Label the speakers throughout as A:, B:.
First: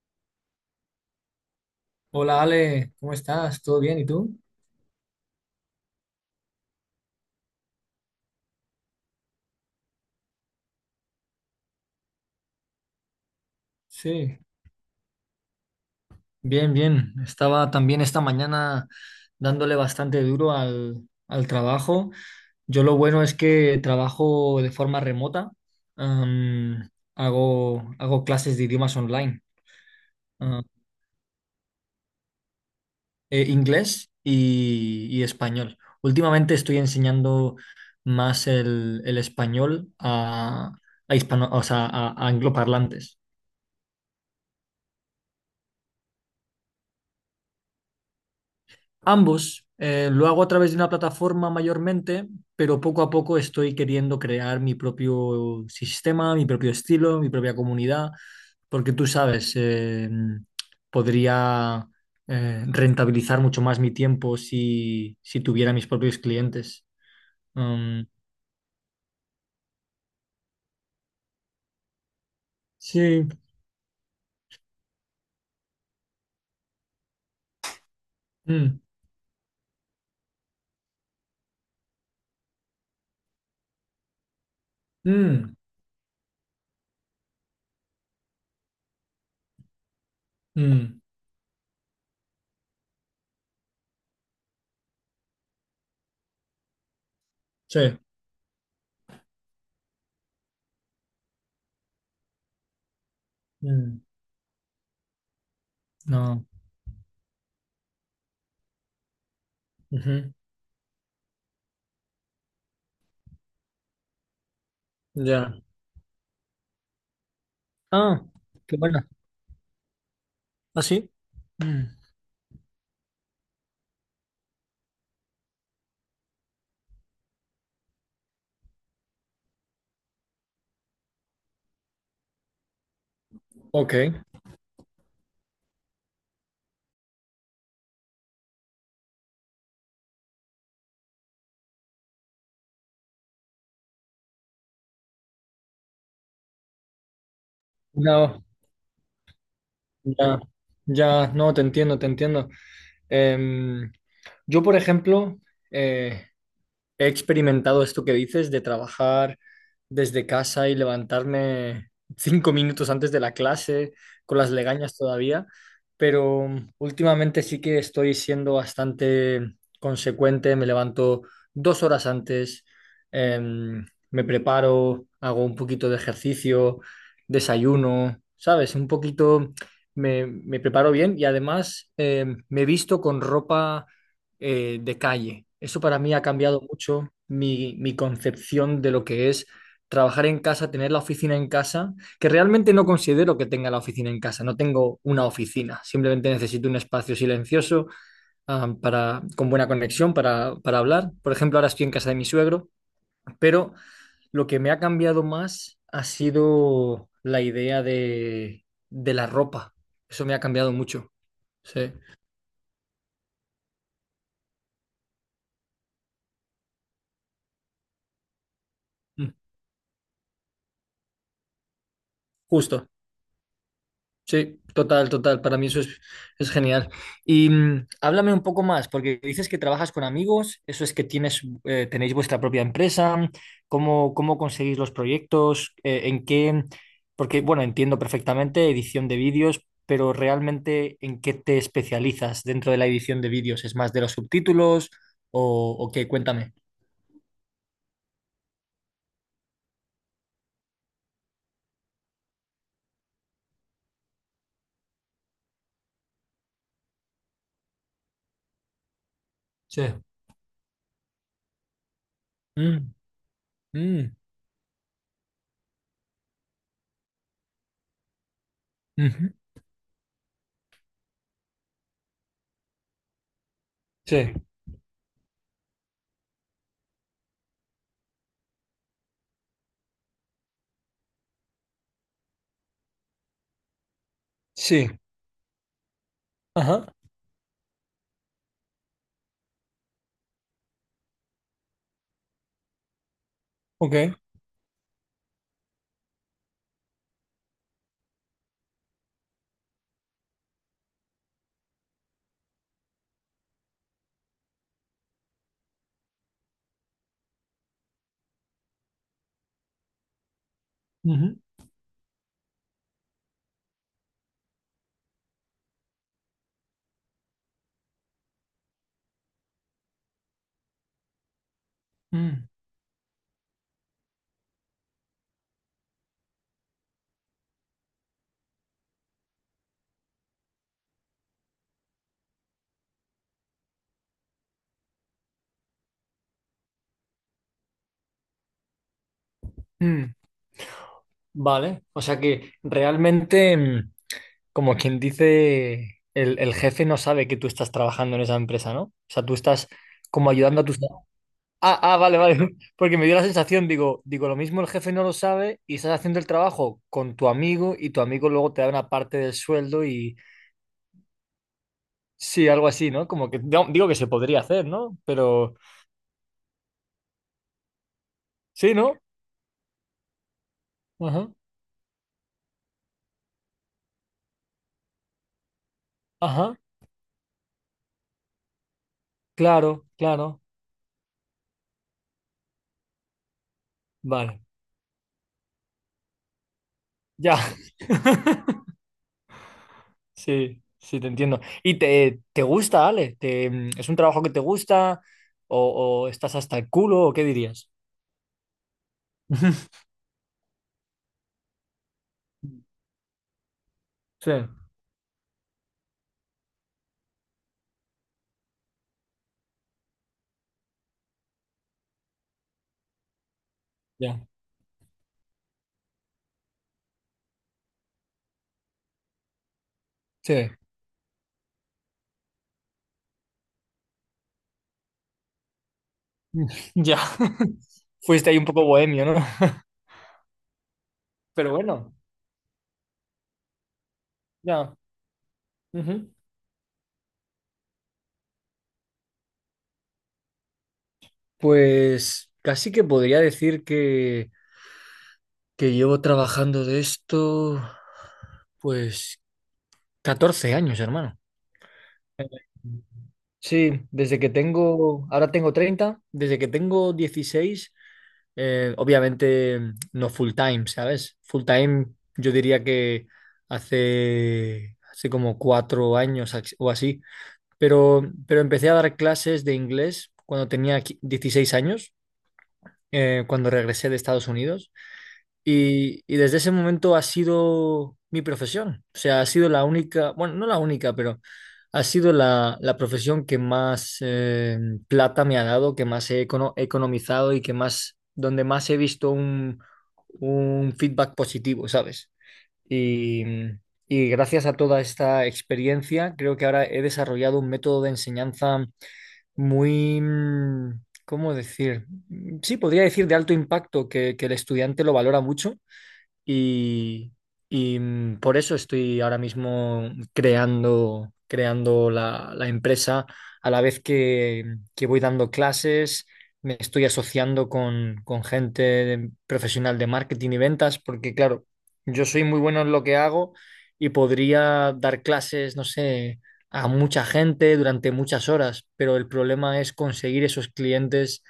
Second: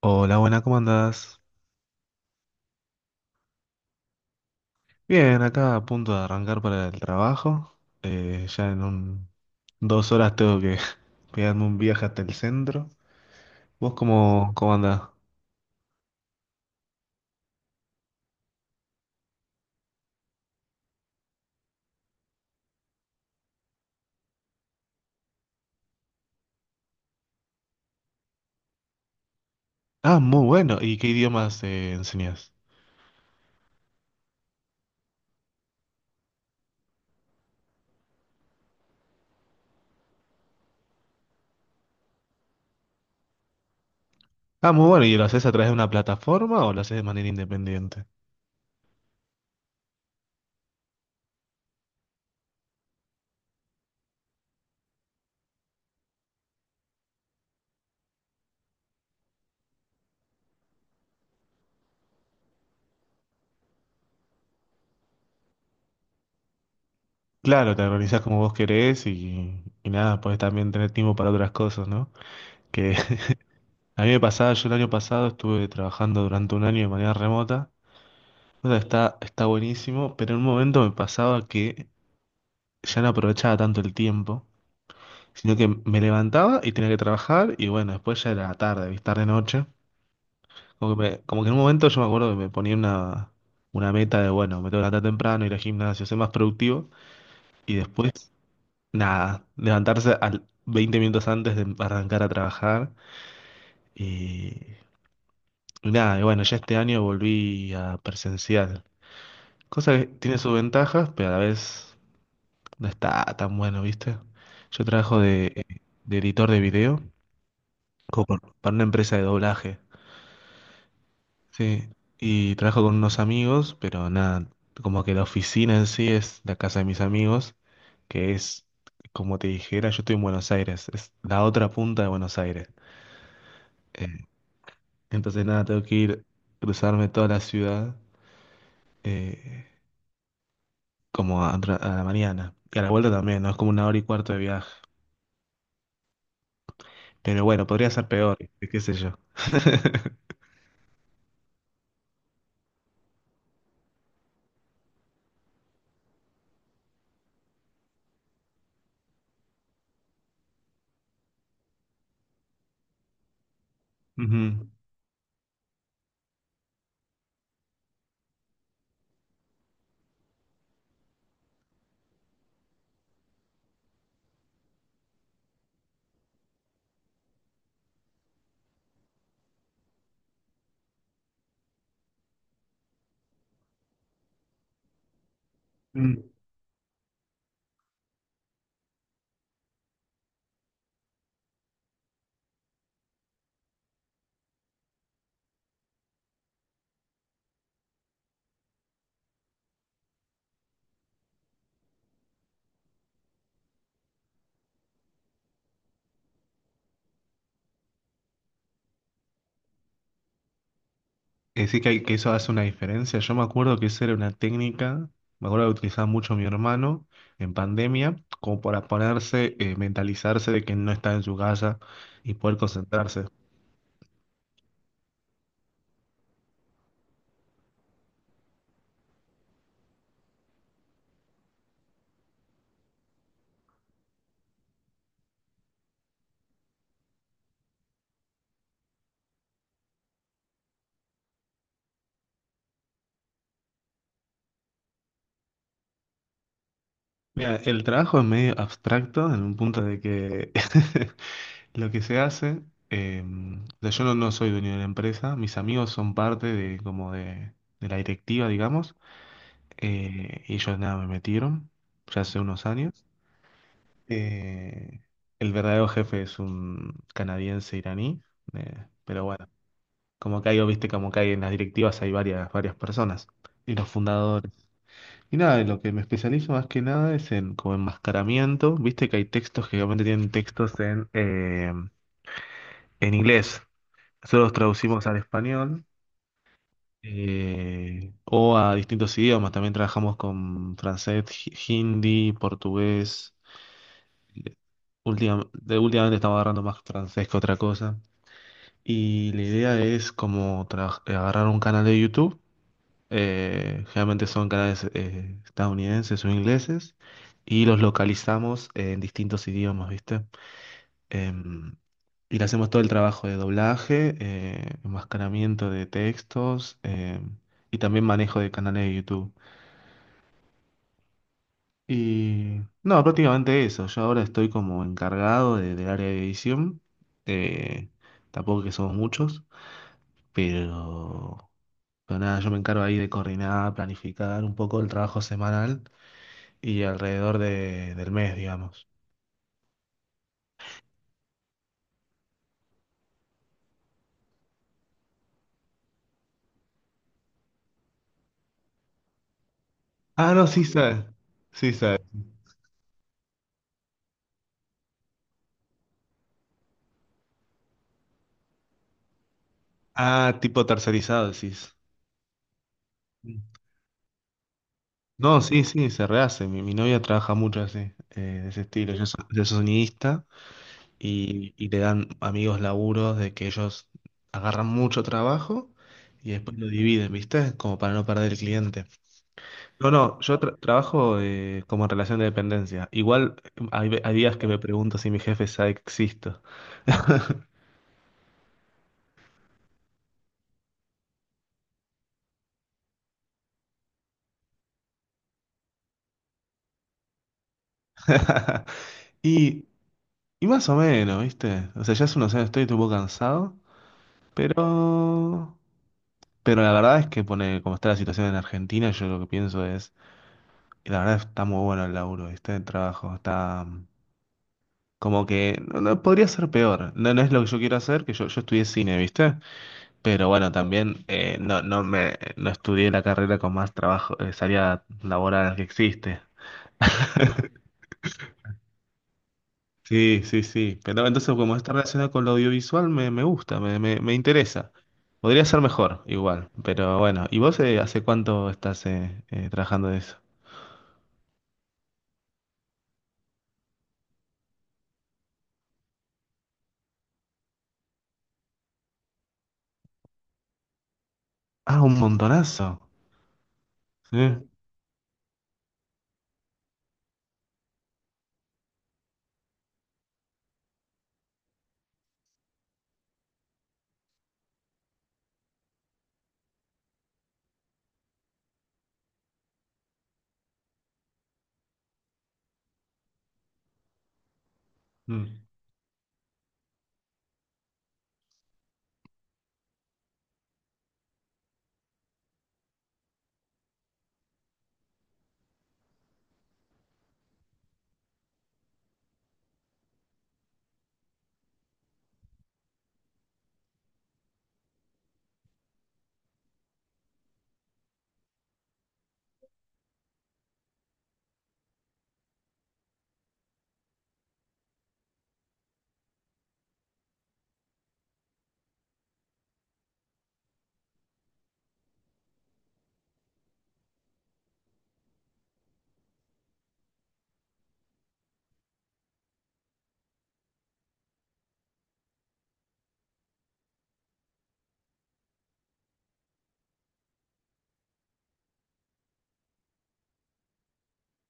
A: Hola, buena, ¿cómo andás?
B: Hola Ale, ¿cómo estás? ¿Todo bien? ¿Y tú?
A: Bien, acá a punto de arrancar para el trabajo. Ya en dos horas tengo que pegarme un viaje hasta el centro. ¿Vos
B: Sí,
A: cómo andás?
B: bien, bien. Estaba también esta mañana dándole bastante duro al trabajo. Yo lo bueno es que trabajo de forma remota. Am, hago clases de idiomas online,
A: Ah, muy
B: ah,
A: bueno. ¿Y qué idiomas enseñás?
B: inglés y español. Últimamente estoy enseñando más el español a hispano, o sea, a angloparlantes.
A: Ah, muy bueno. ¿Y lo haces a través de una plataforma o lo haces de manera independiente?
B: Ambos, lo hago a través de una plataforma mayormente, pero poco a poco estoy queriendo crear mi propio sistema, mi propio estilo, mi propia comunidad, porque tú sabes, podría rentabilizar mucho más mi tiempo si tuviera mis propios clientes.
A: Claro, te
B: Um,
A: organizás como vos querés y nada, podés también tener tiempo para otras cosas, ¿no? Que
B: sí.
A: a mí me pasaba, yo el año pasado estuve trabajando durante un año de manera remota. O sea,
B: Mm,
A: está buenísimo, pero en un momento me pasaba que ya no aprovechaba tanto el tiempo, sino
B: mm,
A: que me levantaba y tenía que trabajar y bueno, después ya era tarde, ¿viste? Tarde noche. Como
B: mm,
A: que como que en un momento yo me acuerdo que me ponía una meta de, bueno, me tengo que levantar temprano, ir al gimnasio, ser más productivo y
B: sí.
A: después, nada, levantarse al 20 minutos antes de arrancar a trabajar
B: Mm,
A: y, y nada, y bueno,
B: no.
A: ya este año volví a presencial, cosa que
B: Ujú.
A: tiene sus ventajas, pero a la vez. No está tan bueno, ¿viste? Yo trabajo
B: Ya.
A: de editor de video
B: Ah,
A: para
B: qué
A: una
B: bueno.
A: empresa de doblaje.
B: ¿Ah, sí? Mm.
A: Sí, y trabajo con unos amigos, pero nada, como que la oficina en sí es la casa de mis amigos, que es, como te dijera, yo estoy en Buenos Aires, es la otra punta de Buenos Aires.
B: Ok.
A: Eh, entonces nada, tengo que ir, cruzarme toda la ciudad, eh, a la mañana. Y a la vuelta también, ¿no? Es como una hora y cuarto de viaje. Pero bueno, podría ser peor,
B: No.
A: qué sé yo.
B: Ya, ya, no, te entiendo, te entiendo. Em, yo, por ejemplo, eh, he experimentado esto que dices de trabajar desde casa y levantarme 5 minutos antes de la clase, con las
A: Ujú.
B: legañas todavía, pero últimamente sí que estoy siendo bastante consecuente, me levanto 2 horas antes, em, me preparo, hago un poquito de ejercicio, desayuno, ¿sabes? Un poquito me preparo bien y además me visto con ropa de calle. Eso para mí
A: Mm.
B: ha cambiado mucho mi concepción de lo que es trabajar en casa, tener la oficina en casa, que realmente no considero que tenga la oficina en casa, no tengo una oficina, simplemente necesito un espacio silencioso, para, con buena conexión, para hablar. Por ejemplo, ahora estoy en casa de mi suegro, pero lo que me ha cambiado más ha sido la idea de la ropa. Eso me ha cambiado mucho.
A: Es decir,
B: Sí.
A: que eso hace una diferencia. Yo me acuerdo que esa era una técnica, me acuerdo que utilizaba mucho mi hermano en pandemia, como para
B: Mm.
A: ponerse, mentalizarse de que no está en su casa y poder
B: Justo.
A: concentrarse.
B: Sí, total, total. Para mí eso es genial. Y háblame un poco más, porque dices que trabajas con amigos, eso es que tienes, tenéis vuestra propia empresa, cómo conseguís los proyectos, en qué, porque bueno, entiendo perfectamente edición de vídeos, pero realmente en qué te especializas dentro de la edición de vídeos, ¿es más de los subtítulos o qué? Cuéntame.
A: Mira, el trabajo es medio abstracto en un punto de que lo que se hace, eh, o sea, yo no soy dueño de la empresa, mis amigos son parte de la directiva, digamos,
B: Sí.
A: y ellos nada, me metieron ya hace unos
B: Mm,
A: años.
B: mm,
A: Eh, el verdadero jefe es un canadiense iraní, pero
B: ujú.
A: bueno, como que hay, viste, como que hay en las directivas hay varias personas y los
B: Sí,
A: fundadores. Y nada, en lo que me especializo más que nada es en como enmascaramiento, viste que hay textos que obviamente tienen textos en inglés, nosotros los
B: sí.
A: traducimos al español.
B: Ajá,
A: O a distintos idiomas, también trabajamos con francés, hindi, portugués.
B: ok.
A: Últimamente estamos agarrando más francés que otra cosa. Y la idea es como agarrar un canal de YouTube, generalmente son canales estadounidenses o ingleses, y los localizamos en distintos idiomas, ¿viste?
B: Ujú,
A: Em, y le hacemos todo el trabajo de doblaje, enmascaramiento de textos, y también manejo de canales de YouTube.
B: mm,
A: Y no, prácticamente eso. Yo ahora estoy como encargado del área de edición. eh, tampoco que somos muchos, pero. Pero nada, yo me encargo ahí de coordinar, planificar un poco el trabajo semanal y alrededor del mes, digamos.
B: mm. Vale, o sea que realmente, como quien dice, el jefe no sabe que tú estás trabajando en esa empresa, ¿no? O sea, tú estás como
A: Ah, no,
B: ayudando
A: sí
B: a tus...
A: sabes. Sí
B: Ah, ah,
A: sabes.
B: vale, vale, porque me dio la sensación, digo, lo mismo el jefe no lo sabe y estás haciendo el trabajo con tu amigo y tu amigo luego te da una parte del sueldo y
A: Ah, tipo tercerizado, decís.
B: sí, algo así, ¿no? Como que
A: Mm.
B: no, digo que se podría hacer, ¿no?
A: No,
B: Pero
A: sí, sí, se rehace. Mi novia trabaja mucho así, de ese
B: sí,
A: estilo.
B: ¿no?
A: Yo soy sonidista
B: Ajá,
A: y le dan amigos laburos de que ellos agarran mucho trabajo y
B: ajá,
A: después lo dividen, ¿viste? Como para no perder el cliente.
B: claro,
A: No, no, yo
B: claro,
A: trabajo como en relación de dependencia. Igual hay días
B: vale,
A: que me pregunto si mi jefe sabe que existo.
B: ya. Sí, sí, te entiendo. ¿Y te gusta, Ale? ¿Es un trabajo que te gusta? ¿O estás hasta el culo? ¿O qué dirías?
A: Y, y más o menos, ¿viste? O sea, ya hace unos años estoy un poco cansado,
B: Sí,
A: pero. Pero la verdad es que pone, como está la situación en Argentina, yo lo que pienso es, y la verdad está muy bueno el laburo, ¿viste? El trabajo está
B: ya,
A: como que no, no, podría ser peor. No, no es lo que yo quiero hacer, que yo estudié cine, ¿viste? Pero
B: sí,
A: bueno, también no, no me no estudié la carrera con más trabajo, salida laboral que existe.
B: ya. Fuiste ahí un poco bohemio, ¿no?
A: Sí, sí, sí. Pero entonces,
B: Pero
A: como está
B: bueno,
A: relacionado con lo audiovisual, me gusta, me interesa.
B: ya.
A: Podría ser mejor,
B: Ujú.
A: igual. Pero bueno, ¿y vos hace cuánto estás trabajando de eso?
B: Pues casi que podría decir que llevo trabajando de esto, pues, 14 años, hermano.
A: Ah, un montonazo.
B: Sí, desde que
A: Sí.
B: tengo, ahora tengo 30, desde que tengo 16, obviamente no full time, ¿sabes? Full time yo diría que hace como 4 años o así, pero empecé a dar clases de inglés cuando tenía 16 años, cuando regresé de Estados Unidos.
A: Mm.
B: Y desde ese momento ha sido mi profesión. O sea, ha sido la única, bueno, no la única, pero ha sido la profesión que más plata me ha dado, que más he economizado y que más, donde más he visto un feedback positivo, ¿sabes? Y, y gracias a toda esta experiencia, creo que ahora he desarrollado un método de enseñanza muy, ¿cómo decir? Sí, podría decir de alto impacto, que el estudiante lo valora mucho y, y por eso estoy ahora mismo creando la empresa a la vez que voy dando clases, me estoy asociando con gente profesional de marketing y ventas, porque claro, yo soy muy bueno en lo que hago y podría dar clases, no sé, a mucha gente durante muchas horas, pero el problema es conseguir esos clientes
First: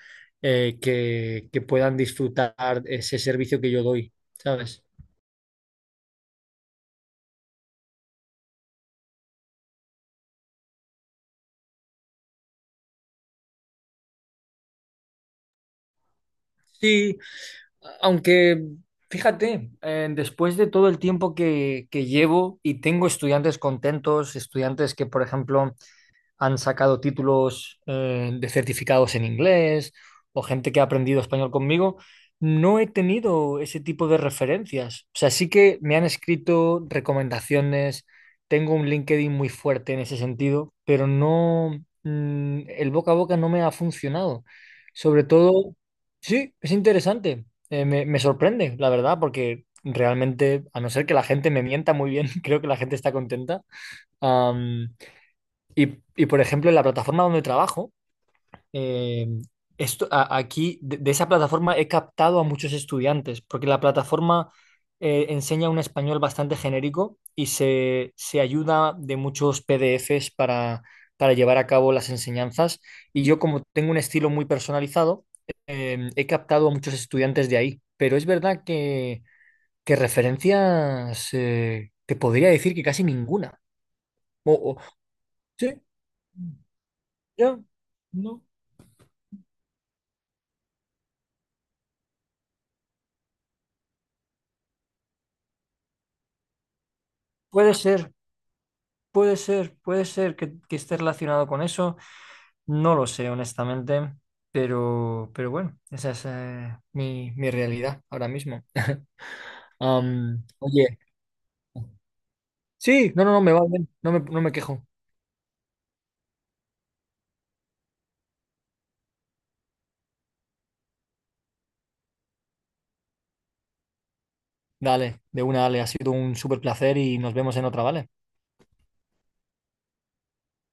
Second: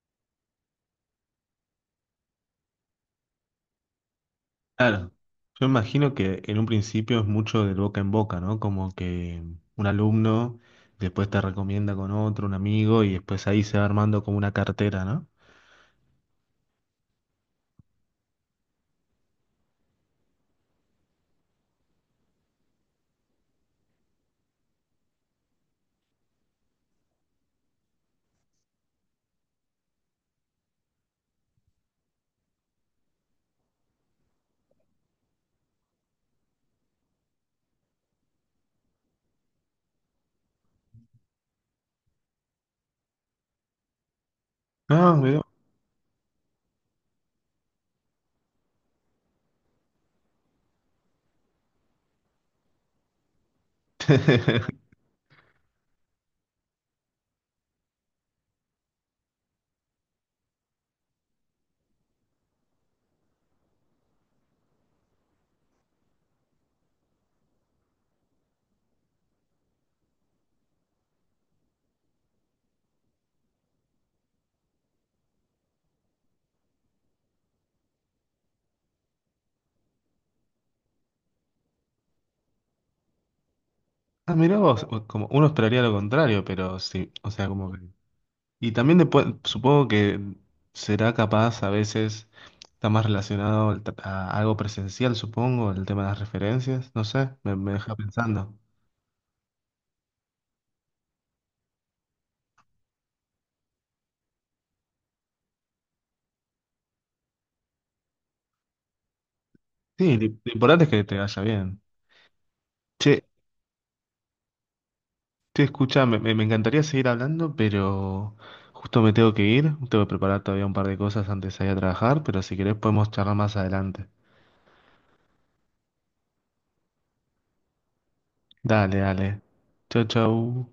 B: que puedan disfrutar ese servicio que yo doy, ¿sabes?
A: Claro, yo imagino que en un principio es mucho del boca en boca, ¿no? Como que un alumno después te recomienda con otro, un amigo, y después ahí se va armando como una cartera, ¿no?
B: Sí, aunque fíjate, después de todo el tiempo que llevo y tengo estudiantes contentos, estudiantes que, por ejemplo, han sacado títulos de certificados en inglés o gente que ha aprendido español conmigo, no he tenido ese tipo de referencias. O sea, sí que me han escrito recomendaciones, tengo un LinkedIn muy fuerte en ese sentido, pero no, el boca a boca no me ha funcionado.
A: Ah,
B: Sobre
A: mirá.
B: todo, sí, es interesante. Me sorprende, la verdad, porque realmente, a no ser que la gente me mienta muy bien, creo que la gente está contenta. Y, por ejemplo, en la plataforma donde trabajo, eh, esto, aquí de esa plataforma he captado a muchos estudiantes, porque la plataforma enseña un español bastante genérico y se ayuda de muchos PDFs para llevar a cabo las enseñanzas. Y yo, como tengo un estilo muy personalizado, he captado a muchos estudiantes de ahí. Pero es verdad que referencias, te podría decir que casi ninguna.
A: Ah, mirá
B: O- o-
A: vos, como uno
B: sí,
A: esperaría lo contrario, pero sí, o sea,
B: ya.
A: como que.
B: No.
A: Y también después, supongo que será capaz a veces, está más relacionado al a algo presencial, supongo, el tema de las referencias, no sé, me
B: Puede
A: deja
B: ser,
A: pensando.
B: puede ser, puede ser que esté relacionado con eso. No lo sé, honestamente, pero bueno, esa es mi realidad ahora mismo.
A: Sí,
B: Am,
A: lo importante es
B: oye,
A: que te vaya bien.
B: sí,
A: Che,
B: no, no, no, me va bien, no me quejo.
A: sí, escucha, me encantaría seguir hablando, pero justo me tengo que ir. Tengo que preparar todavía un par de cosas antes de ir a trabajar, pero si querés podemos charlar más adelante.
B: Dale, de una, dale, ha sido un súper placer y nos vemos en otra, ¿vale?
A: Dale, dale. Chau, chau.